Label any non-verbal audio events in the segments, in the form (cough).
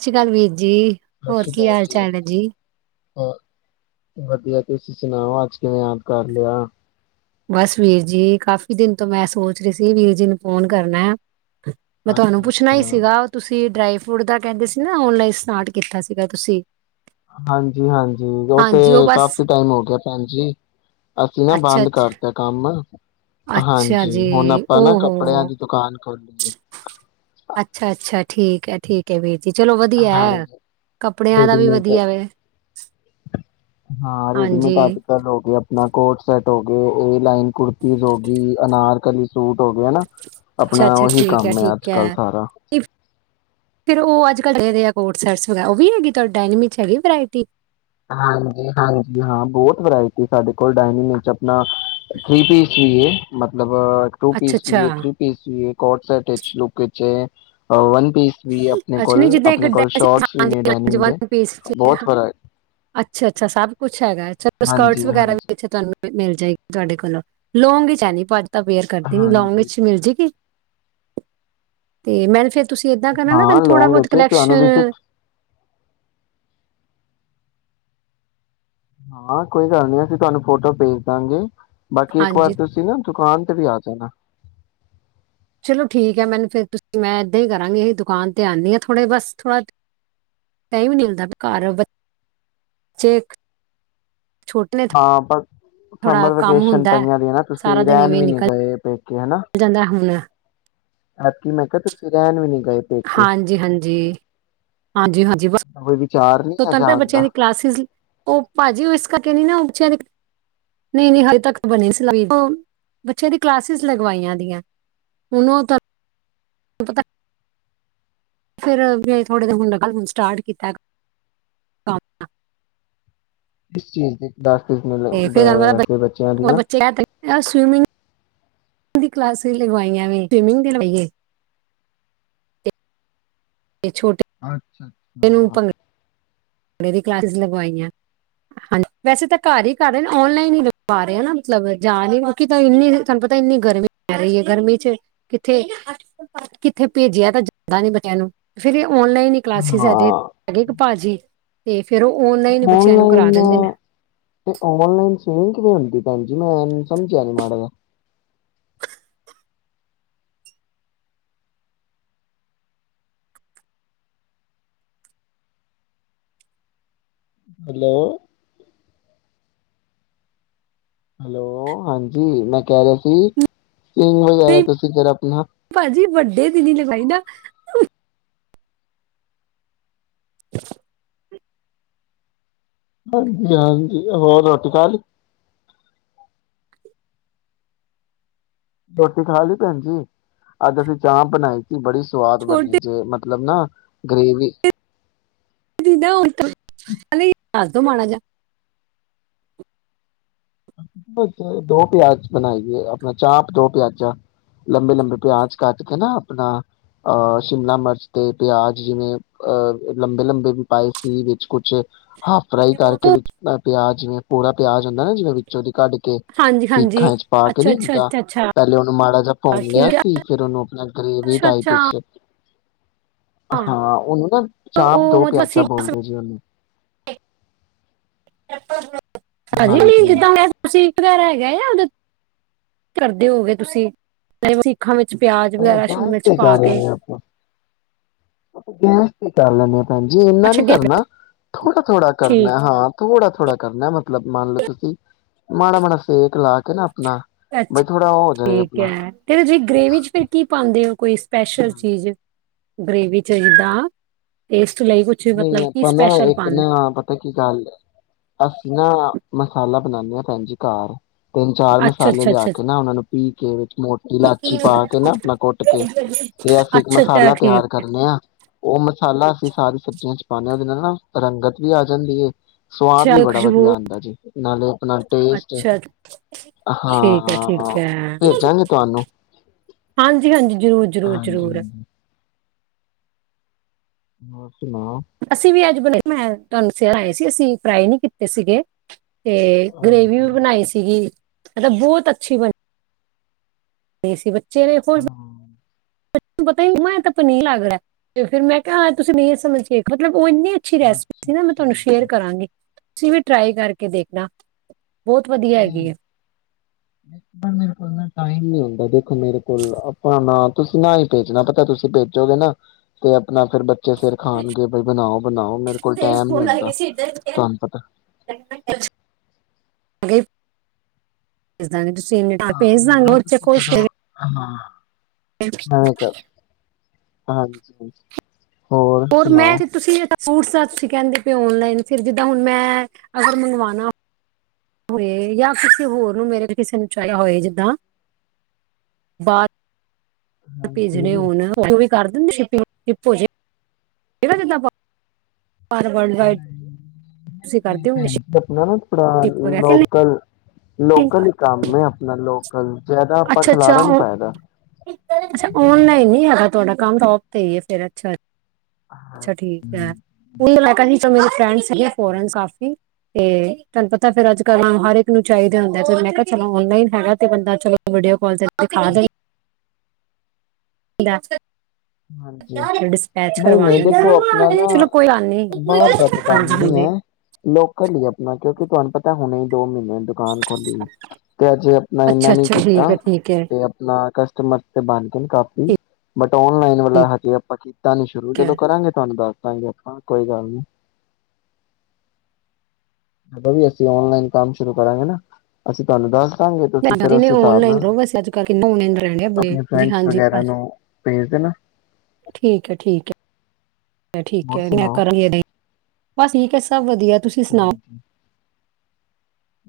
(inaudible) ਜੀ ਸਤਿ ਹੋਰ ਸ਼੍ਰੀ ਕੀ ਅਕਾਲ ਹਾਲ-ਚਾਲ ਹੈ ਜੀ? ਵਧੀਆ ਤੁਸੀਂ ਸੁਣਾਓ, ਅੱਜ ਕਿਵੇਂ ਯਾਦ ਕਰ ਲਿਆ ਬਸ, ਵੀਰ ਜੀ। ਕਾਫ਼ੀ ਦਿਨ ਤੋਂ ਮੈਂ ਸੋਚ ਰਹੀ ਸੀ ਵੀਰ ਜੀ ਨੂੰ ਫੋਨ ਕਰਨਾ ਮੈਂ ਤੁਹਾਨੂੰ ਅੱਛਾ ਪੁੱਛਣਾ ਹੀ ਅੱਛਾ। ਸੀਗਾ, ਤੁਸੀਂ? ਡਰਾਈ ਫਰੂਟ ਦਾ ਕਹਿੰਦੇ ਸੀ ਨਾ ਔਨਲਾਈਨ ਸਟਾਰਟ ਕੀਤਾ ਸੀਗਾ ਤੁਸੀਂ ਹਾਂਜੀ, ਹਾਂਜੀ। ਉਹ ਤੇ ਹਾਂਜੀ ਬਸ ਕਾਫੀ ਟਾਈਮ ਹੋ ਗਿਆ, ਭੈਣ ਜੀ ਅਸੀਂ ਨਾ ਅੱਛਾ ਬੰਦ ਅੱਛਾ ਕਰ ਕੰਮ। ਅੱਛਾ ਜੀ ਹਾਂਜੀ, ਹੁਣ ਆਪਾਂ ਨਾ ਓਹੋ ਕੱਪੜਿਆਂ ਦੀ ਦੁਕਾਨ ਅੱਛਾ ਅੱਛਾ (inaudible) ਠੀਕ ਹੈ, ਠੀਕ ਹੈ ਵੀਰ। ਜੀ ਚਲੋ ਵਧੀਆ ਹਾਂ, ਹੈ ਕੱਪੜਿਆਂ ਦਾ ਵੀ ਰੇਡੀਮੇਟ ਵਧੀਆ ਵੇ ਹਾਂ, ਰੇਡੀਮੇਟ। ਹਾਂਜੀ ਅੱਜ ਕੱਲ ਲੋਗੇ ਗ ਆਪਣਾ ਕੋਟ ਸੈਟ ਹੋ ਗਏ ਏ-ਲਾਈਨ ਕੁੁਰਤੀਜ਼, ਹੋ ਗਈ ਅਨਾਰ ਕਲੀ ਸੂਟ ਹੋ ਗਿਆ ਨਾ, ਅੱਛਾ ਆਪਣਾ ਅੱਛਾ ਉਹੀ ਠੀਕ ਹੈ ਕੰਮ ਆ ਠੀਕ ਅੱਜ ਕੱਲ ਹੈ ਸਾਰਾ ਚਲੇ ਦੇ ਆ, ਕੋਟ ਸੈਟ ਵੈਗੈਰਾ ਉਹ ਵੀ ਹੈਗੀ ਤੁਹਾਡੀ ਡਾਇਨਿੰਗ ਵਿੱਚ ਹੈਗੀ ਵਰਾਇਟੀ ਹਾਂਜੀ, ਹਾਂਜੀ ਹਾਂ, ਬਹੁਤ ਵਰਾਇਟੀ ਸਾਡੇ ਕੋਲ ਡਾਇਨਿੰਗ ਚ (inaudible) ਮਤਲਬ ਟੂ ਅੱਛਾ ਪੀਸ ਵੀ ਏ, ਅੱਛਾ ਥ੍ਰੀ ਪੀਸ ਵੀਏ। ਕੋਟ ਸੈਟ ਲੁੱਕ ਚ ਏ। ਉਹ ਪੀਸ ਵੀ ਆਪਣੇ ਅੱਛਾ ਕੋਲ ਨਹੀਂ ਜਿੱਦਾਂ ਇੱਕ ਆਪਣੇ ਕੋਲ ਡਰੈਸ ਸ਼ੋਰਟਸ ਵੀ ਨੇ ਹਾਂਜੀ ਹਾਂਜੀ ਡੈਨੀਮ ਦੇ ਵਨ ਪੀਸ ਚ ਬਹੁਤ ਹਾਂ, ਵਾਰਿਇਟੀ ਅੱਛਾ, ਅੱਛਾ। ਸਭ ਕੁਛ ਹੈਗਾ ਚਲੋ, ਸਕਰਟਸ ਹਾਂਜੀ ਵਗੈਰਾ ਹਾਂਜੀ ਵੇੇ ਤੁਹਾਨੂੰ ਮਿਲ ਜਾਏਗੀ ਤੁਹਾਡੇ ਕੋਲੋਂ। ਲੋਂਂਗ ਵਿਚ ਹੈ ਨੀ ਪਾਜੀ ਤਾਂ ਵੇਅਰ ਕਰਦੀ ਨੀ। ਲੌਂਗ ਹਾਂਜੀ ਵਿੱਚ ਮਿਲ ਜਾਏਗੀ ਤੇ ਮੈ ਨਾ, ਫੇਰ ਤੁਸੀਂ ਏਦਾਂ ਕਰਨਾ ਨਾ ਹਾਂ ਮੈਨੂੰ ਥੋੜਾ ਲੌਂਗ ਬਹੁਤ ਵਿੱਚ ਤੁਹਾਨੂੰ ਕਲੈਕਸ਼ਨ ਵਿਜਿਟ ਹਾਂ, ਕੋਈ ਗੱਲ ਨੀ ਅਸੀਂ ਤੁਹਾਨੂੰ ਫੋਟੋ ਭੇਜ ਦਾਗੇ। ਬਾਕੀ, ਇੱਕ ਵਾਰ ਹਾਂਜੀ ਤੁਸੀਂ ਨਾ ਦੁਕਾਨ ਵੀ ਆ ਜਾਣਾ ਚਲੋ ਠੀਕ ਹੈ। ਮੈਨੂੰ ਫਿਰ ਤੁਸੀਂ, ਮੈਂ ਏਦਾਂ ਹੀ ਕਰਾਂਗੀ। ਅਸੀਂ ਦੁਕਾਨ ਤੇ ਆਉਂਦੀ ਹਾਂ, ਥੋੜੇ ਬਸ ਥੋੜਾ ਟਾਈਮ ਨੀ ਮਿਲਦਾ ਪਿਆ-ਘਰ, ਬੱਚ ਹਾਂ, ਪਰ। ਥੋੜਾ ਸਮਰ ਕੰਮ ਵੈਕੇਸ਼ਨ ਹੁੰਦਾ ਹੈ, ਪਈਆਂ ਦੀ ਨਾ, ਸਾਰਾ ਤੁਸੀਂ ਦਿਨ ਰਹਿਣ ਇਵੇਂ ਹੀ ਵੀ ਨੀ ਨਿਕਲ ਗਏ ਪ ਜਾਂਦਾ ਹੁਣ ਆਪ ਕੀ ਮੈਂ ਕਿਹਾ ਤੁਸੀ ਰੈਨ ਵੀ ਨਹੀਂ ਹਾਂਜੀ ਹਾਂਜੀ ਹਾਂਜੀ ਹਾਂਜੀ ਬ ਕੋਈ ਵਿਚਾਰ ਨੀ ਹੈ ਤਹਨੂੰ ਜਾਣ ਦਾ ਬੱਚਿਆਂ ਦੀ ਕਲਾਸਿਸ ਉਹ ਭਾਜੀ ਉਹ ਇਸ ਕਰਕੇ ਨ ਨਾ ਬੱਚਿਆਂ ਦੀ ਨਹੀਂ ਨਹੀਂ ਹਜੇ ਤੱਕ ਬਣੀ ਸੀ ਲ ਬੱਚਿਆਂ ਦੀ ਕਲਾਸਿਸ ਲਗਵਾਈਆਂਆਂ ਹੁਣ ਉਹੂੰ ਪਤਾ ਫਿਰ ਵੀ ਥੋੜੇ ਦਿ ਹੁਣ ਨ ਹੁਣ ਸਟਾਰਟ ਕੀਤਾ ਕਿਸ ਚੀਜ਼ ਦੇ ਤੇ ਫਿਰਉਣ ਵਾਲਾ ਦੀਆਂ ਬੱਚੇ ਸਮਿੰਗ ਦੀ ਕਲਾਸਿਸ ਲਗਵਾਈਆਂ ਵੀ ਸਵਿਮਿੰਗ ਵੀ ਲਵਾਈਏ ਛੋਟ ਅੱਛਾ ਅੱਛਾ ਕੁੜੀ ਦੀ ਕਲਾਸਿਸ ਲਗਵਾਈਆਂ ਹਾਂਜੀ ਵੈਸੇ ਤਾਂ ਘਰ ਹੀ ਕਰ ਰਹੇ ਔਨਲਾਈਨ ਹੀ ਲਵਾ ਰਹੇ ਨਾ ਮਤਲਬ ਜਾ ਨੀ ਕਿਉਂਕਿ ਇਨੀ ਤੁਹਾਨੂੰ ਪਤਾ ਇੰਨੀ ਗਰਮੀ ਪੈ ਰਹੀ ਹੈ ਗਰਮੀ ਚ ਕਿੱਥੇ ਕਿੱਥੇ ਭੇਜਿਆ ਤਾਂ ਜ਼ਦਾ ਨੀ ਬੱਚਿਆਂ ਨੂੰ ਫਿਰ ਔਨਲਾਈਨ ਹੀ ਕਲਾਸਿਸ ਹੈਦੇ ਹਾਂ ਹੈਗੇ ਭਾਜੀ ਤੇ ਫੇਰ ਉਹ ਔਨਲਾਈਨ ਹੀ ਬੱਚਿਆਂ ਨੂੰ ਕਰਾ ਔਨਲਾਈਨ ਦਿੰਦੇ ਨੇ ਔਨਲਾਈਨ ਸਵਿਮਿੰਗ ਕਿਵੇ ਹੁੰਦੀ ਭੈਣ ਜੀ ਮੈਂ ਸਮਝਿਆ ਨੀ ਮਾੜਾ ਜੇਹਾ ਹੈਲੋ ਹੈਲੋ ਹਾਂਜੀ ਮੈਂ ਕਹਿ ਰਿਹਾ ਸੀ ਸਵਿਮਿੰਗ ਵਗੈਰਾ ਤੁਸੀ ਫੇਰ ਆਪਣਾ ਦੇੇ ਤਦੀਲੇਖਾਈਦਾ (inaudible) ਹਾਂਜੀ ਹਾਂਜੀ ਹੋਰ ਰੋਟੀ ਖਾ ਲਈ ਰੋਟੀ ਖਾ ਲਈ ਭੈਣ ਜੀ? ਅੱਜ ਅਸੀਂ ਚਾਹ ਬਣਾਈ। ਬੜੀ ਸਵਾਦ ਬਣੀ ਜੇ ਮ ਮਤਲਬ ਨਾ ਗ੍ਰੇਵੀ (inaudible) ਘਰ ਤੋਂ ਮਾੜਾ ਜਿਹਾ। ਦੋ ਪਿਆਜ ਬਣਾਈਏ ਆਪਣਾ ਚਾਪ ਦੋ ਪਿਆਜਾਂ ਲੰਬੇ-ਲੰਬੇ ਪਿਆਜ ਕੱਟ ਕੇ ਨਾ ਆਪਣਾ ਅਹ ਸ਼ਿਮਲਾ ਮਿਰਚ ਤੇ ਪਿਆਜ ਜਿਵੇਂ ਅਹ ਲੰਬੇ-ਲੰਬੇ ਵੀ ਪਾਏ ਸੀ ਵਿੱਚ ਕੁਛ ਹਾਫ ਫਰਾਈ ਕਰਕੇ ਵਿੱਚ ਪਿਆਜ ਜਿਵੇਂ ਪੂਰਾ ਪਿਆਜ ਹੁੰਦਾ ਨਾ ਜਿਵੇਂ ਵਿੱਚ ਚ ਕੱਢ ਹਾਂਜੀ ਹਾਂਜੀ ਸਿੱਖਾਂ ਵਿੱਚ ਪਾ ਕੇ ਅੱਛਾ ਨਹੀਂ ਅੱਛਾ ਹੁੰਦਾ ਅੱਛਾ ਅੱਛਾ ਪਹਿਲੇ ਉਹਨੂੰ ਮਾੜਾ ਜਿਹਾ ਭੁੰਨ ਲਿਆ ਠੀਕ ਹੈ ਸੀ ਫੇਰ ਉਹਨੂੰ ਆਪਣਾ ਗਰੇਵੀ ਅੱਛਾ ਟਾਈਪ ਅੱਛਾ ਵਿੱਚ ਹਾਂ ਉਹਨੂੰ ਨਾ ਚਾਪ ਉਹ ਦੋ ਮਤਲਬ ਪਿਆਜਾ ਅਸੀਂ ਬੋਲਦੇ ਜੀ ਉਹਨੂੰ। (unintelligible) (inaudible) ਹਾਂਜੀ ਕਿਦਾਂ (inaudible) ਤੁਸੀਂ ਵਗੈਰਾ ਹੈਗਾ ਆ। ਉਹ ਕਰਦੇ ਹੋ ਗਏ ਤੁਸੀਂ ਸਿੱਖਾਂ ਵਿੱਚ ਪਿਆਜ਼ (unintelligible) ਆਪਾਂ ਵਗੈਰਾ ਸ਼ਿਮਲਾ ਗੈਸ ਮਿਰਚ ਤੇ ਈ ਪਾ ਕੇ ਕਰ ਲੈਂਦੇ ਹਾਂਜੀ ਇੰਨਾ ਅੱਛਾ ਨਹੀਂ ਗ- ਕਰਨਾ। ਥੋੜਾ-ਥੋੜਾ ਕਰਨਾ ਐ। ਠੀਕ ਹਾਂ ਥੋੜਾ ਥੋੜਾ ਕਰਨਾ ਮਤਲਬ ਮੰਨ ਲਓ ਤੁਸੀਂ ਮਾੜਾ ਮਾੜਾ ਸੇਕ ਲਾ ਕੇ ਨਾ। ਆਪਣਾ ਅੱਛਾ ਬਈ ਥੋੜਾ ਉਹ ਹੋ ਜਾਏ ਠੀਕ ਆਪਣਾ ਐ ਫਿਰ ਨੇ ਗ੍ਰੇਵੀ ਚ ਫਿਰ ਕੀ ਪਾਉਂਦੇ ਓ? ਕੋਈ ਸਪੈਸ਼ਲ ਚੀਜ਼। ਗ੍ਰੇਵੀ ਚ ਜਿੱਦਾਂ ਟੇਸਟ ਲਈ ਕੁਛ ਮਤਲਬ ਨਹੀਂ ਕੀ ਆਪਾਂ ਨਾ ਸਪੈਸ਼ਲ ਇੱਕ ਪਾਉਂਦੇ ਨਾ ਪਤਾ ਕੀ ਗੱਲ ਅਸੀਂ ਨਾ ਮਸਾਲਾ ਬਣਾਉਂਦੇ ਆ ਭੈਣ ਜੀ ਘਰ। ਤਿੰਨ ਚਾਰ ਅੱਛਾ ਮਸਾਲੇ ਅੱਛਾ ਲਿਆ ਅੱਛਾ ਕੇ ਨਾ ਉਹਨਾ ਨੂੰ ਪੀ ਕੇ ਵਿੱਚ ਮੋਟੀ ਇਲਾਚੀ ਪਾ ਕੇ ਨਾ ਆਪਣਾ ਕੁੱਟ ਕੇ ਤੇ ਅਸੀਂ ਇੱਕ ਅੱਛਾ ਅੱਛਾ ਮਸਾਲਾ ਠੀਕ ਤਿਆਰ ਹੈ ਕਰਨੇ ਆ ਉਹ ਮਸਾਲਾ ਅਸੀਂ ਸਾਰੀ ਚ ਪਾਉਂਦੇ ਉਹਦੇ ਨਾਲ ਨਾ ਰੰਗਤ ਵੀ ਆ ਜਾਂਦੀ ਐ। ਸਵਾਦ ਵੀ ਅੱਛਾ ਬੜਾ ਵਧੀਆ ਖੁਸ਼ਬੂ ਆਉਂਦਾ ਜੀ। ਨਾਲੇ ਆਪਣਾ ਟੇਸਟ ਅੱਛਾ ਠੀਕ ਐ ਠੀਕ ਹਾਂ, ਐ। ਭੇਜਾਂਗੇ ਤੁਹਾਨੂੰ, ਹਾਂਜੀ-ਹਾਂਜੀ ਜ਼ਰੂਰ ਜ਼ਰੂਰ ਹਾਂਜੀ ਜ਼ਰੂਰ। ਹਾਂਜੀ, ਹੋਰ? ਨਾ। ਅਸੀਂ ਵੀ ਅੱਜ ਬਣਾਏ ਮੈਂ ਤੁਹਾਨੂੰ (unintelligible) ਸੀ ਅਸੀਂ ਫਰਾਏ ਨੀ ਕੀਤੇ ਸੀਗੇ। ਤੇ ਗਰੇਵੀ ਵੀ ਹਾਂਜੀ, ਬਣਾਈ ਸੀਗੀ। ਮਤਲਬ ਬਹੁਤ ਅੱਛੀ ਬਣੀ। ਦੇਸੀ ਬੱਚੇ ਚੇਰੇ ਫੋਲ ਹਾਂ, ਤੂੰ ਪਤਾ ਤਾਂ ਪਨੀਰ ਲੱਗ ਰਿਹਾ। ਤੇ ਫੇਰ ਮੈਂ ਕਿਹਾ ਹ ਤੁਸੀਂ ਨਹੀਂ ਇਹ ਸਮਝ ਕੇ ਮਤਲਬ ਉਹ ਇੰਨੀ ਅੱਛੀ ਰੈਸਪੀ ਸੀ ਨਾ ਮੈਂ ਅੱਛਾ-ਅੱਛਾ, ਤੁਹਾਨੂੰ ਸ਼ੇਅਰ ਕਰਾਂਗੀ। ਤੁਸੀਂ ਵੀ ਟਰਾਈ ਕਰਕੇ ਦੇਖਣਾ। ਬਹੁਤ ਵਧੀਆ ਹੈਗੀ ਨਹੀਂ ਹੈ (unintelligible) ਟਾਈਮ ਨੀ ਹੁੰਦਾ ਦੇਖੋ ਮੇਰੇ ਕੋਲ, ਆਪਣਾ ਨ ਤੁਸੀਂ ਨਾ ਹੀ ਭੇਜਣਾ ਪਤਾ ਤੁਸੀਂ ਭੇਜੋਗੇ ਨਾ, ਤੇ ਆਪਣਾ ਫਿਰ ਬ ਬੱਚੇ ਫਿਰ ਖਾਣਗੇ ਬਈ ਬਣਾਓ -ਬਣਾਓ ਮੇਰੇ ਕੋਲ ਫਿਰ ਟਾਈਮ ਨੀ ਫੋਨ ਲੱਗ ਹੁੰਦਾ। ਗਿਆ ਸੀ ਇੱਧਰ ਤੁਹਾਨੂੰ ਪਤਾ (unintelligible) ਹਾਂ, ਸਦਾ ਮਗਰੋਂ ਚੇ ਕੋ (unintelligible) ਹਵੇਕ (inaudible) ਹਾਂਜੀ। ਹੋਰ ਮੈਂ, ਤੁਸੀਂ ਫੂਟਸ ਅਂ ਕਹਿੰਦੇ ਅਨਲਾਈਨ ਫਿਰ ਜਿੱਦਾਂ ਹੁਣ, ਮੈਂ ਅਗਰ ਮੰਗਵਾਣਾ ਹੋਏ। ਜਾਂ ਕਿਸੇ ਹੋਰ ਨੂੰ ਮੇਰੇ ਕਿਸੇ ਨੂੰ ਚਾਹੀਦਾ ਹੋਏ ਜਿੱਦਾਂ, ਬਦ ਹਾਂਜੀ, ਭੇਜਣੇ ਨਹੀਂ ਹੋਣ ਵੀ ਕਰ (unintelligible) ਕਿ ਚ ਪਾ ਪਰ ਵਰਲ-ਡਵਾਾਈਡ, ਤੁਸੀਂ ਨਹੀਂ ਕਰਦੇ ਹੋ ਨਸ਼ ਭੈਣ ਜੀ, (unintelligible) ਲੋਕਲ ਲੋਕਲ ਹੀ ਕੰਮ ਹੈ ਆਪਣਾ ਲੋਕਲ ਜਿਆਦਾ ਆਪਾਂ ਅੱਛਾ ਅੱਛਾ ਖਿਲਾਰਾ ਨੀ ਉਹ ਪਏਦਾ। ਅੱਛਾ ਔਨਲਾਈਨ ਨੀ ਹੈਗਾ ਤੁਹਾਡਾ ਕੰਮ ਸੋਪ ਤੇ ਹੀ ਫਿਰ ਅੱਛਾ। ਅੱਛਾ ਠੀਕ ਹੈ। (unintelligible) ਮੇ ਫਰਡ ਸੀਗੇ ਫੋਨ ਕਾਫੀ ਤੇ ਤੁਹਾਨੂੰ ਪਤਾ ਫੇਰ ਅੱਜ ਕੱਲ ਹਰ ਇੱਕ ਨੂੰ ਚਾਹੀਦਾ ਹੁੰ ਤੇ ਮੈਂ ਕਿਹਾ -ਚਲੋ ਔਨਲਾਈਨ ਹੈਗਾ ਤੇ ਬੰਦਾ ਵਾਡੀਓ (unintelligible) ਕ ਦਿਖਾ। (unintelligible) ਹਾਂਜੀ। ਡਿਸਪੈਚ ਨਹੀਂ ਕਰਵਾ -ਨਹੀਂ ਦਿੰਦਾ ਦੇਖੋ ਆਪਣਾ ਨਾ, ਚਲੋ ਕੋਈ ਗੱਲ ਨੀ ਬਾਹਰ ਦਾ ਤਾਂ ਕੰਮ ਹਾਂਜੀ ਨਹੀ ਹਾਂਜੀ ਹੈ ਲੋਕਲ ਹੀ ਆਪਣਾ ਕਿਉਂਕਿ ਤੁਹਾਨੂੰ ਪਤਾ ਹੁਣੇ ਹੀ ਦੋ ਮਹੀਨੇ ਦੁਕਾਨ ਖੋਲੀ ਤੇ ਅਜੇ ਆਪਣਾ ਅੱਛਾ ਇਨਾ ਨੀ ਅੱਛਾ ਠੀਕ ਕੀਤਾ, ਹੈ ਠੀਕ ਹੈ ਤੇ ਆਪਣਾ ਕਸਟਮਰ ਤੇ ਬ ਕਾਪੀ, ਮਟਾਉਣ ਵਾਲਾ ਠੀਕ ਹਜੇ ਆਪਾਂ ਕੀਤਾ ਨੀ ਸ਼ੁਰੂ ਹੈ। ਜਦੋਂ ਕਰਾਂਗੇ ਤੁਹਾਨੂੰ ਦੱਸ ਦਾਂ ਕੋਈ ਗੱਲ ਨੀ। ਅਸੀਂ ਓਨਲਾਈਨ ਕੰਮ ਸ਼ੁਰੂ ਕਰਾਂਗੇ ਨਾ। ਅਸੀਂ ਤੁਹਾਨੂੰ ਦੱਸ ਦਾਂਗੇ ਤੁਸੀਂ ਫਿਰ ਹਨੇ ਉਸ ਹਿਸਾਬ ਓਨਲਾਈਨ ਨਾਲ ਰਹੋ ਬਸਿਆ ਅੱਜ ਓਨਲਾਈਨ ਰਹਿਣ ਡ ਆਪਣੇ ਬ ਫਰੈਂਡਸ ਹਾਂਜੀ, ਵਗੈਰਾ ਨੂੰ ਭੇਜ ਦੇਣਾ ਠੀਕ ਹੈ, ਠੀਕ ਹੈ। ਠੀਕ ਹੋਰ ਮੈਂ ਸੁਣਾਓ? ਕਰਾਂ ਬਸ ਠੀਕ ਹੈ ਸਭ ਵਧੀਆ ਤੁਸੀਂ ਸੁਣਾਓ? (unintelligible)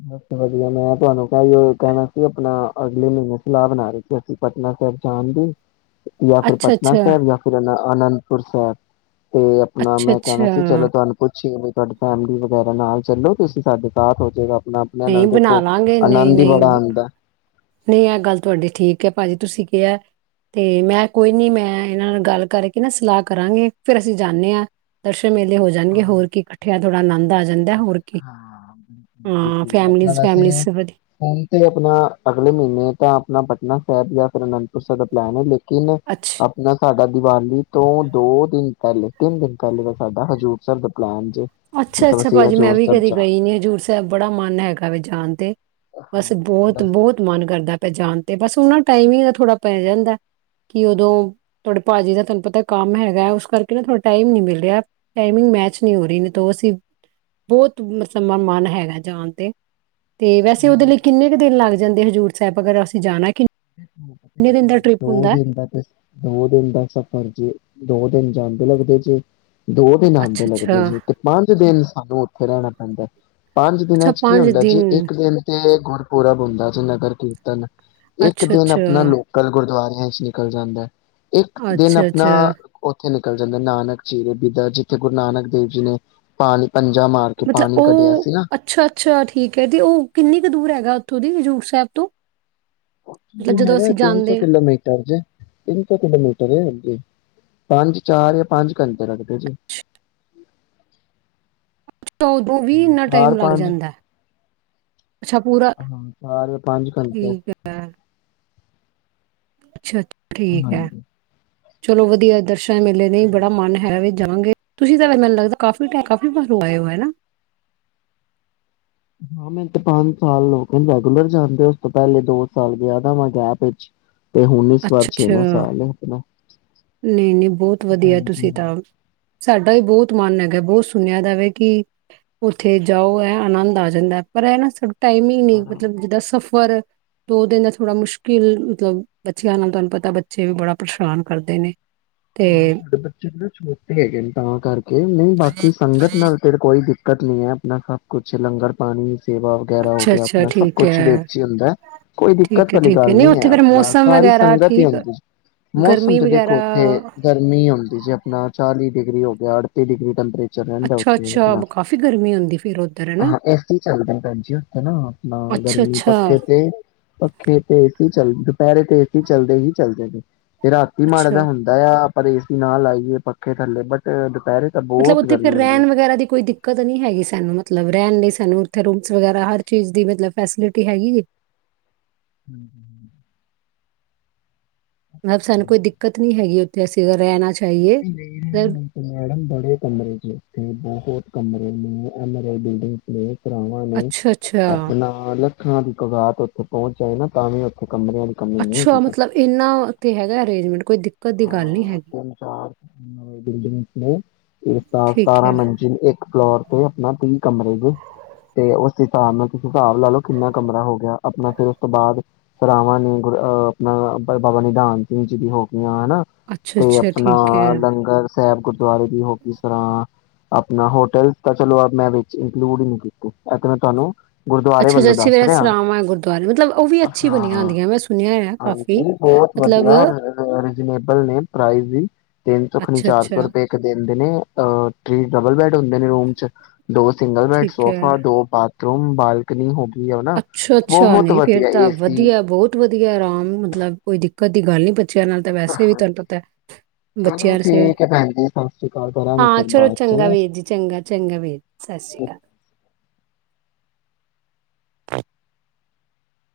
ਬਸ ਵਧੀਆ ਮੈਂ ਤੁਹਾਨੂੰ ਚੇ ਉਹ ਕਹਿ ਸੀ ਆਪਣਾ ਅਗਲੇ ਮਹੀਨੇ ਸਲਾਹ ਬਣਾ ਰਹੇ ਅਸੀਂ ਪਟਨਾ ਸਾਹਿਬ ਜਾਣ ਦੀ ਜਾਂ ਫਿਰ ਅੱਛਾ, ਪਟਨਾ ਅੱਛਾ, ਸ਼ਹਿਰ ਜਾਂ ਫਿਰ ਇਹ ਅਨੰਦਪੁਰ ਸਾਹਿਬ ਤੇ ਆਪਣਾ ਅੱਛਾ, ਮੈਂ ਕਹਿਣਾ ਅੱਛਾ, ਸੀ ਚਲੋ ਤੁਹਾਨੂੰ ਪੁੱਛੀ ਤੁਹਾਡੀ ਫੈਮਿਲੀ ਵਗੈਰਾ ਨਾਲ ਚਲੋ ਤੁਸੀਂ ਸਾਡੇ ਸਠ ਹੋਜੇਗਾ ਆਪਣਾ ਆਪਣਿਆਂ ਨਹੀਂ ਨਾਲ ਬਣਾ ਦੇਖੋ ਲਾਂਗੇ ਨਹੀਂ, ਆਨੰਦ ਹੀ ਨਹੀਂ, ਬੜਾ ਆਉਂਦਾ ਨਹੀਂ ਆ ਗੱਲ ਤੁਹਾਡੀ ਠੀਕ ਹੈ ਭਾਜੀ ਤੁਸੀਂ ਕਿਹਾ ਹੈ ਤੇ ਮੈਂ ਕੋਈ ਨੀ ਮੈਂ ਇਹਨਾਂ ਨਾਲ ਗੱਲ ਕਰਕੇ ਨਾ ਸਲਾਹ ਕਰਾਂਗੇ ਫੇਿਰ ਅਸੀਂ ਜਾਂਦੇ ਹਾਂ ਦਰ ਮੇਲੇ ਹੋ ਜਾਣਗੇ ਹਾਂ, ਹੋਰ ਕੀ ਇਕੱਠੇ ਥੋੜਾ ਆਨੰਦ ਆ ਜਾਂਦਾ ਹੋਰ ਅਤੇ- ਕੀ ਹਾਂ। ਬਿਲਕੁਲ ਹਾਂ ਬਿਲਕੁਲ। ਫੈਮਲੀ ਮਤਲਬ ਫੈਮ ਵੈਸੇ ਵਧਆ ਹੁਣ ਤੇ ਆਪਣਾ ਅਗਲੇ ਮਹੀਨੇ ਤਾਂ ਆਪਣਾ ਪਟਨਾ ਸਾਹਿਬ ਜਾ ਕਰਨ ਉਸ ਦਾ ਪਲੈਨ ਹੈ ਲੇਕਿਨ ਅੱਛਾ, ਆਪਣਾ ਸਾਡਾ ਦੀਵਾਲੀ ਤੋਂ ਦੋ- ਦਿਨ ਪਹਿਲੇ ਤਿੰਨ- ਦਿਨ ਪਹਿਲੇ ਦਾ ਸਾਡਾ ਹਜ਼ੂੂਰ ਸਰ ਦਾ ਪਲੈਨ ਜੇ ਅੱਛਾ, ਮਤਲਬ ਅੱਛਾ ਅਸੀਂ ਭਾਜੀ ਮੈਂ ਹਜ਼ੂਰ ਵੀ ਸਾਹਿਬ ਕਦੇ ਗਈ ਜਾਣਾ। ਨੀ ਹਜ਼ੂਰ ਸਾਹਿਬ ਬੜਾ ਮਨ ਹੈਗਾ ਵ ਜਾਣ ਤੇ ਬਸ, ਹਾਂ ਤੇ ਬਹੁਤ, ਬਸ ਬਹੁਤ ਮਨ ਕਰਦਾ ਪ ਜਾਣ ਤੇ ਬਸ ਉਹਨਾਂ ਟਾਈਮਿੰਗ ਦਾ ਥੋੜਾ ਪੈ ਜਾਂਦਾ ਕਿ ਉਦੋਂ ਤੁਹਾਡੇ ਭਾਜੀ ਦਾ ਤੁਹਾਨੂੰ ਪਤਾ ਕੰਮ ਹੈਗਾ, ਉਸ ਕਰਕੇ ਨਾ ਥੋੜਾ ਟਾਈਮ ਨੀ ਮਿਲ ਰਿਹਾ, ਟਾਈਮਿੰਗ ਮੈਚ ਨੀ ਹੋ ਰਹੀ ਤੋਂ ਅਸੀਂ, ਬਹੁਤ ਮਤਲਬ ਮਨ ਹੈਗਾ ਜਾਣ ਤੇ ਤੇ ਵੈਸੇ ਉਹਦੇ ਲਈ ਕਿੰਨੇ ਕੁ ਦਿਨ ਲੱਗਦੇ ਜਾਂਦੇ ਹਜ਼ੂਰ ਸਾਹਿਬ ਅਗਰ ਅਸੀਂ ਜਾਣਾ ਕਿੰਨੇ ਦਿਨ ਦਾ ਟ੍ਰਿਪ ਦੋ- ਹੁੰਦਾ ਹੈ? ਦਿਨ ਦਾ ਦੋ- ਦਿਨ ਦਾ ਸਫ਼ਰ ਜੇ ਦੋ ਦਿਨ ਜਾਂਦੇ ਲੱਗਦੇ ਜੇ ਦੋ- ਦਿਨ ਆਉਂਦੇ ਅੱਛਾ ਲੱਗਦੇ ਅੱਛਾ ਜੀ ਤੇ ਪੰਜ- ਦਿਨ ਸਾਨੂੰ ਉੱਥੇ ਰਹਿਣਾ ਪੈਂਦਾ, ਪੰਜ- ਦਿਨਾਂ ਅੱਛਾ ਚ ਕੀ ਹੁੰਦਾ ਦਿਨ ਜੀ ਇੱਕ ਦਿਨ ਤੇ ਗੁਰਪੁਰਬ ਹੁੰਦਾ ਜੇ ਨਗਰ ਕੀਰਤਨ ਇੱਕ ਅੱਛਾ ਦਿਨ ਅੱਛਾ ਆਪਣਾ ਲੋਕਲ ਗੁਰਦੁਆਰੇ ਚ ਨਿਕਲ ਜਾਂਦਾ ਇੱਕ ਦਿਨ ਅੱਛਾ ਆਪਣਾ ਅੱਛਾ ਉੱਥੇ ਨਿਕ ਨਿਕਲ ਜਾਂਦਾ, ਨਾਨਕ ਜੀਰੇ, ਬੀਦਾ ਜਿੱਥੇ ਗੁਰੂ ਨਾਨਕ ਦੇਵ ਜੀ ਨੇ ਪਾਣੀ ਪੰਜਾ ਮਾਰ ਕੇ ਮਤਲਬ ਪਾਣੀ ਕੱਢਿਆ ਉਹ ਸੀ ਨਾ ਅੱਛਾ, ਅੱਛਾ ਠੀਕ ਹੈ, ਤੇ ਉਹ ਕਿੰਨੀ ਕੁ ਦੂਰ ਹੈਗਾ। ੱਥੋਂ ਦੀ ਹਜ਼ੂਰ ਸਾਹਿਬ ਤੋਂ ਮਤਲਬ ਇਹ ਜਦੋਂ ਹੈਗਾ ਅਸੀਂ ਤਿੰਨ-ਸੌ ਜਾਂਦੇ ਕਿਲੋਮੀਟਰ ਜੇ, ਤਿੰਨ-ਸੌ ਕਿਲੋਮੀਟਰ‌ ਏ ਅੱਗੇ। ਪੰਜ-ਚਾਰ ਜਾਂ ਪੰਜ ਘੰਟੇ ਲੱਗਦੇ ਜੇ। ਉਦੋਂ ਵੀ ਇੰਨਾ ਟਾਈਮ ਲੱਗ ਜਾਂਦੈ। ਹਾਂ ਚਾਰ ਜਾਂ ਪੰਜ ਘੰਟੇ ਠੀਕ ਹੈ ਅੱਛਾ। ਠੀਕ ਹੈ ਹਾਂਜੀ। ਚਲੋ ਵਧੀਆ ਦਰਸ਼ ਨੀ ਮਿਲੇ ਨੇ, ਈ ਬੜਾ ਮਨ ਹੈਗਾ ਵਈ ਜਾਵਾਂਗੇ। ਤੁਸੀਂ ਤਾਂ ਮੈਨੂੰ ਲੱਗਦਾ ਕਾਫੀ ਟ, ਕਾਫੀ ਵਾਰ ਹੋ ਆਏ ਓ ਹੈਨਾ? ਹਾਂ ਮੈਨੂੰ ਤੇ ਪੰਜ ਸਾਲ ਹੋ ਗਏ ਰੈਗੂਲਰ ਜਾਂਦੇ, ਉਸ ਤੋਂ ਪਹਿਲੇ ਦੋ ਸਾਲ ਗਿਆ ਦਾ ਵਾ ਗੈਪ ਚ ਅੱਛਾ ਅੱਛਾ, ਨਈ ਨਈ ਬਹੁਤ ਵਧੀਆ, ਹਾਂਜੀ ਤੁਸੀਂ ਹਾਂਜੀ ਤਾਂ ਸਾਡਾ ਵੀ ਬਹੁਤ ਮਨ ਹੈਗਾ। ਬਹੁਤ ਸੁਣਿਆ ਦਾ ਵੇ ਕਿ ਉੱਥੇ ਜਾਓ ਐ ਆਨੰਦ ਆ ਜਾਂਦਾ। ਪਰ ਇਹ ਨਾ ਸ ਟਾਈਮਿੰਗ ਨੀ, ਬੜਾ ਮਤਲਬ ਜਿੱਦਾਂ ਸਫ਼ ਫਰ, ਦੋ ਦਿਨ ਥੋੜਾ ਮੁਸ਼ਕਿਲ ਮਤਲਬ ਬੱਚਿਆਂ ਨਾਲ, ਤੁਹਾਨੂੰ ਪਤਾ ਬੱਚੇ ਵੀ ਬੜਾ ਪਰੇਸ਼ਾਨ ਕਰਦੇ ਨੇ। ਤੇ ਹਾਂ ਤੁਹਾਡੇ ਬੱਚੇ ਥੋੜੇ ਛੋਟੇ ਹੈਗੇ ਨੇ ਤਾਂ ਕਰਕੇ, ਨਈ ਬਾਕੀ ਸੰਗਤ ਨਾਲ ਤੇਰੇ ਕੋਈ ਦਿੱ ਕਤ ਨਈ ਐ, ਆਪਣਾ ਸਭ ਕੁਛ ਲੰਗਰ ਪਾਣੀ ਸੇਵਾ ਵਗੈਰਾ ਹੋ ਅੱਛਾ ਗਿਆ, ਅੱਛਾ ਆਪਣਾ ਸਭ ਠੀਕ ਕੁਛ ਹੈ ਵਿੱਚ ਈ ਹੁੰਦਾ। ਕੋਈ ਦਿੱਕਤ ਠੀਕ ਹੈ ਵਾਲੀ ਠੀਕ ਹੈ ਗੱਲ ਨਹੀਂ ਨੀ ਐ, ਉੱਥੇ ਫੇਰ ਆਪਣਾ ਮੌਸਮ ਸਾਰੀ ਵਗੈਰਾ ਸੰਗਤ ਈ ਠੀਕ ਹੁੰਦੀ। ਮੌਸਮ ਗਰਮੀ ਤੇ ਵਗੈਰਾ ਦੇਖੋ ਤੇ ਗਰਮੀ ਹੁੰਦੀ ਜੀ ਆਪਣਾ ਚਾਲੀ ਡਿਗਰੀ ਹੋ ਗਿਆ, ਅੱਠਤੀ ਡਿਗਰੀ ਟੈਂਪਰੇ ਚਰ ਰਹਿੰਦਾ ਅੱਛਾ ਉੱਥੇ ਅੱਛਾ ਆਪਣਾ। ਕਾਫ਼ੀ ਗਰਮੀ ਹੁੰਦੀ ਫਿਰ ਉੱਧਰ ਹਨਾ ਹਾਂ, ਏਸੀ ਚੱਲਦਾ ਭੈਣ ਜੀ ਉੱਥੇ ਨਾ ਆਪਣਾ ਅੱਛਾ ਗਰਮੀ ਅੱਛਾ ਪੱਖੇ ਤੇ, ਪੱਖੇ ਤੇ ਏਸੀ ਚੱਲਦੇ। ਦੁਪਹਿਰੇ ਤੇ ਏਸੀ ਚੱਲਦੇ ਹੀ ਚੱਲਦੇ ਨੇ। ਤੇ ਰਾਤੀ ਮਾੜਾ ਜਾ ਅੱਛਾ ਹੁੰ ਦਾ, ਪਰ ਏਸੀ ਨਾ ਲਾਈਏ ਪੱਖੇ ਥੱਲੇ ਬਟ ਦੁਪਹਿਰੇ ਤਾਂ ਮਤਲਬ ਬਹੁਤ ਉੱਥੇ ਫੇਰ ਗਰਮੀ ਹੁੰਦੀ ਹੈ। ਰਹਿਣ ਵਗੈਰਾ ਦੀ ਕੋਈ ਦਿੱਕਤ ਨੀ ਹੈਗੀ ਸਾਨੂੰ, ਮਤਲਬ ਰਹਿਣ ਲਈ ਸ ਨੂੰ ਉਥੇ ਰੂਮਸ ਵਗੈਰਾ, ਹਰ ਚੀਜ਼ ਦੀ ਮਤਲਬ ਫੈਸਿਲਿਟੀ ਹੈਗੀ ਜੇ? ਹੂੰ। ਮਤਲਬ ਸਾਨੂੰ ਕੋਈ ਦਿੱਕਤ ਨੀ ਹੈਗੀ ਉੱ ਤੇ ਅਸੀ ਜੇ ਰਹਿਣਾ ਚ ਨਈ ਨਈ, ਮੈਡਮ ਬੜੇ ਕਮਰੇ ਜੇ ਉਥੇ, ਬਹੁਤ ਕਮ ਰੇ, ਉਹਨਾਂ ਦਾ ਈ ਬਿਲਡੀਗ ਪਲੇ ਰਾਵਾਂ ਨੇ, ਅੱਛਾ ਅੱਛਾ ਆਪਣਾ ਲੱਖਾਂ ਦੀ ਕਗਾਤ ਉੱਥੇ ਪਹੁੰਚ ਜਾਂਦੇ ਨਾ ਤਾਂ ਵੀ ਉੱਥੇ ਕਮਰਿਆਂ ਦੀ ਕਮੀ ਨਹੀਂ ਅੱਛਾ, ਹੁੰਦੀ ਤਾਂ। ਮਤਲਬ ਇਹਨਾਂ ਤੇ ਹੈਗਾ ਅਰੇਂਜਮੈਂਟ? ਕੋਈ ਦਿੱਕਤ। ਦੀ ਗੱਲ ਨਹੀਂ ਹਾਂ ਹੈਗੀ ਤਿੰਨ ਚਾਰ ਬਿਲਡਿੰਗ ਨੇ ਇੱਕ ਸਤਾਰਾਂ ਮੰਜ਼ਲੀ ਹੈ। ਇੱਕ ਫਲੋਰ ਤੇ ਆਪਣਾ ਤਿੰਨ ਕਮਰੇ ਨੇ ਤੇ ਉਸ ਹਿਸਾਬ ਨਾਲ ਹਿਸਾਬ ਨਾਲ ਤੁਸੀਂ ਹਿਸਾਬ ਲਾ ਲਓ ਕਿੰਨਾ ਕਮਰਾ ਹੋ ਗਿਆ ਆਪਣਾ ਫਿਰ ਉਸ ਤੋਂ ਬਾਅਦ ਸਰਾਵਾਂ ਨੇ ਆਪਣਾ ਬਾਬਾ ਨਿਧਾਨ ਸਿੰਘ ਜੀ ਦੀ ਹੋ ਹਨਾ ਅੱਛਾ ਤੇ ਅੱਛਾ ਆਪਣਾ ਠੀਕ ਹੈ ਲੰਗਰ ਸਾਹਿਬ ਗੁਰ। ਗੁਰਦੁਆਰੇ ਵੀ ਹੋ ਗਈ ਸਰਾਂ ਆਪਣਾ ਹੋਟਲ ਤਾਂ ਚਲੋ ਮੈਂ ਵਿੱਚ ਇੰਕਲੂਡ ਹੀ ਨਹੀਂ ਕੀਤੀ ਮੈਂ ਤੁਹਾਨੂੰ। ਗੁਰਦੁਆਰੇ ਅੱਛਾ ਵੱਲੋਂ ਦੱਸ ਅੱਛਾ ਰਿਹਾ ਸਰਾਵਾਂ ਹੈ ਗੁਰਦੁਆਰੇ ਉਹ ਵੀ ਅੱਛੀ ਬਣੀ ਹਾਂ ਹੁੰਦੀ ਮੈਂ ਸੁਣਿਆ ਆ ਕਾਫੀ ਮਤਲਬ ਰਜਨੇਪਲ ਪਰਾਜ ਵੀ ਤਿੰਨ ਸੋ ਅੱਛਾ ਚਾਰ ਸੌ ਅੱਛਾ ਰੁਪਏ ਇੱਕ ਦਿਨ ਦੇ ਡਬਲ ਬੈਡ ਹੁੰਦੇ ਨੇ ਰੂਮ ਚ ਦੋ ਸਿੰਗਲ ਬੈਡ ਠੀਕ ਹੈ ਸੋਫਾ ਦੋ। ਬਾਥਰੂਮ ਬਾਲਕਨੀ ਹੋ ਗਈ। ਹੈ ਨਾ ਅੱਛਾ ਅੱਛਾ ਬਹੁਤ ਨਹੀਂ ਫਿਰ ਵਧੀਆ ਤਾਂ ਏਸੀ ਵਧੀਆ ਬਹੁਤ ਵਧੀਆ ਆਰਾਮ ਮਤਲਬ ਕੋਈ ਦਿੱਕਤ ਦੀ ਗੱਲ ਨਹੀਂ। ਬੱਚਿਆਂ ਨਾਲ ਤਾਂ ਵੈਸੇ ਵੀ ਹਾਂਜੀ ਤੁਹਾਨੂੰ ਪਤਾ ਚਲੋ ਬੱਚਿਆਂ ਸਿਰ ਠੀਕ ਹੈ ਭੈਣ ਜੀ ਸਤਿ ਸ੍ਰੀ ਅਕਾਲ ਕਰਾਂਗੇ ਹਾਂ ਚਲੋ ਹਾਂ ਫਿਰ ਚਲੋ ਬਾਅਦ ਚੰਗਾ ਚ ਵੀਰ ਜੀ ਚੰਗਾ ਚੰਗਾ ਵੀਰ ਸਤਿ ਸ਼੍ਰੀ ਅਕਾਲ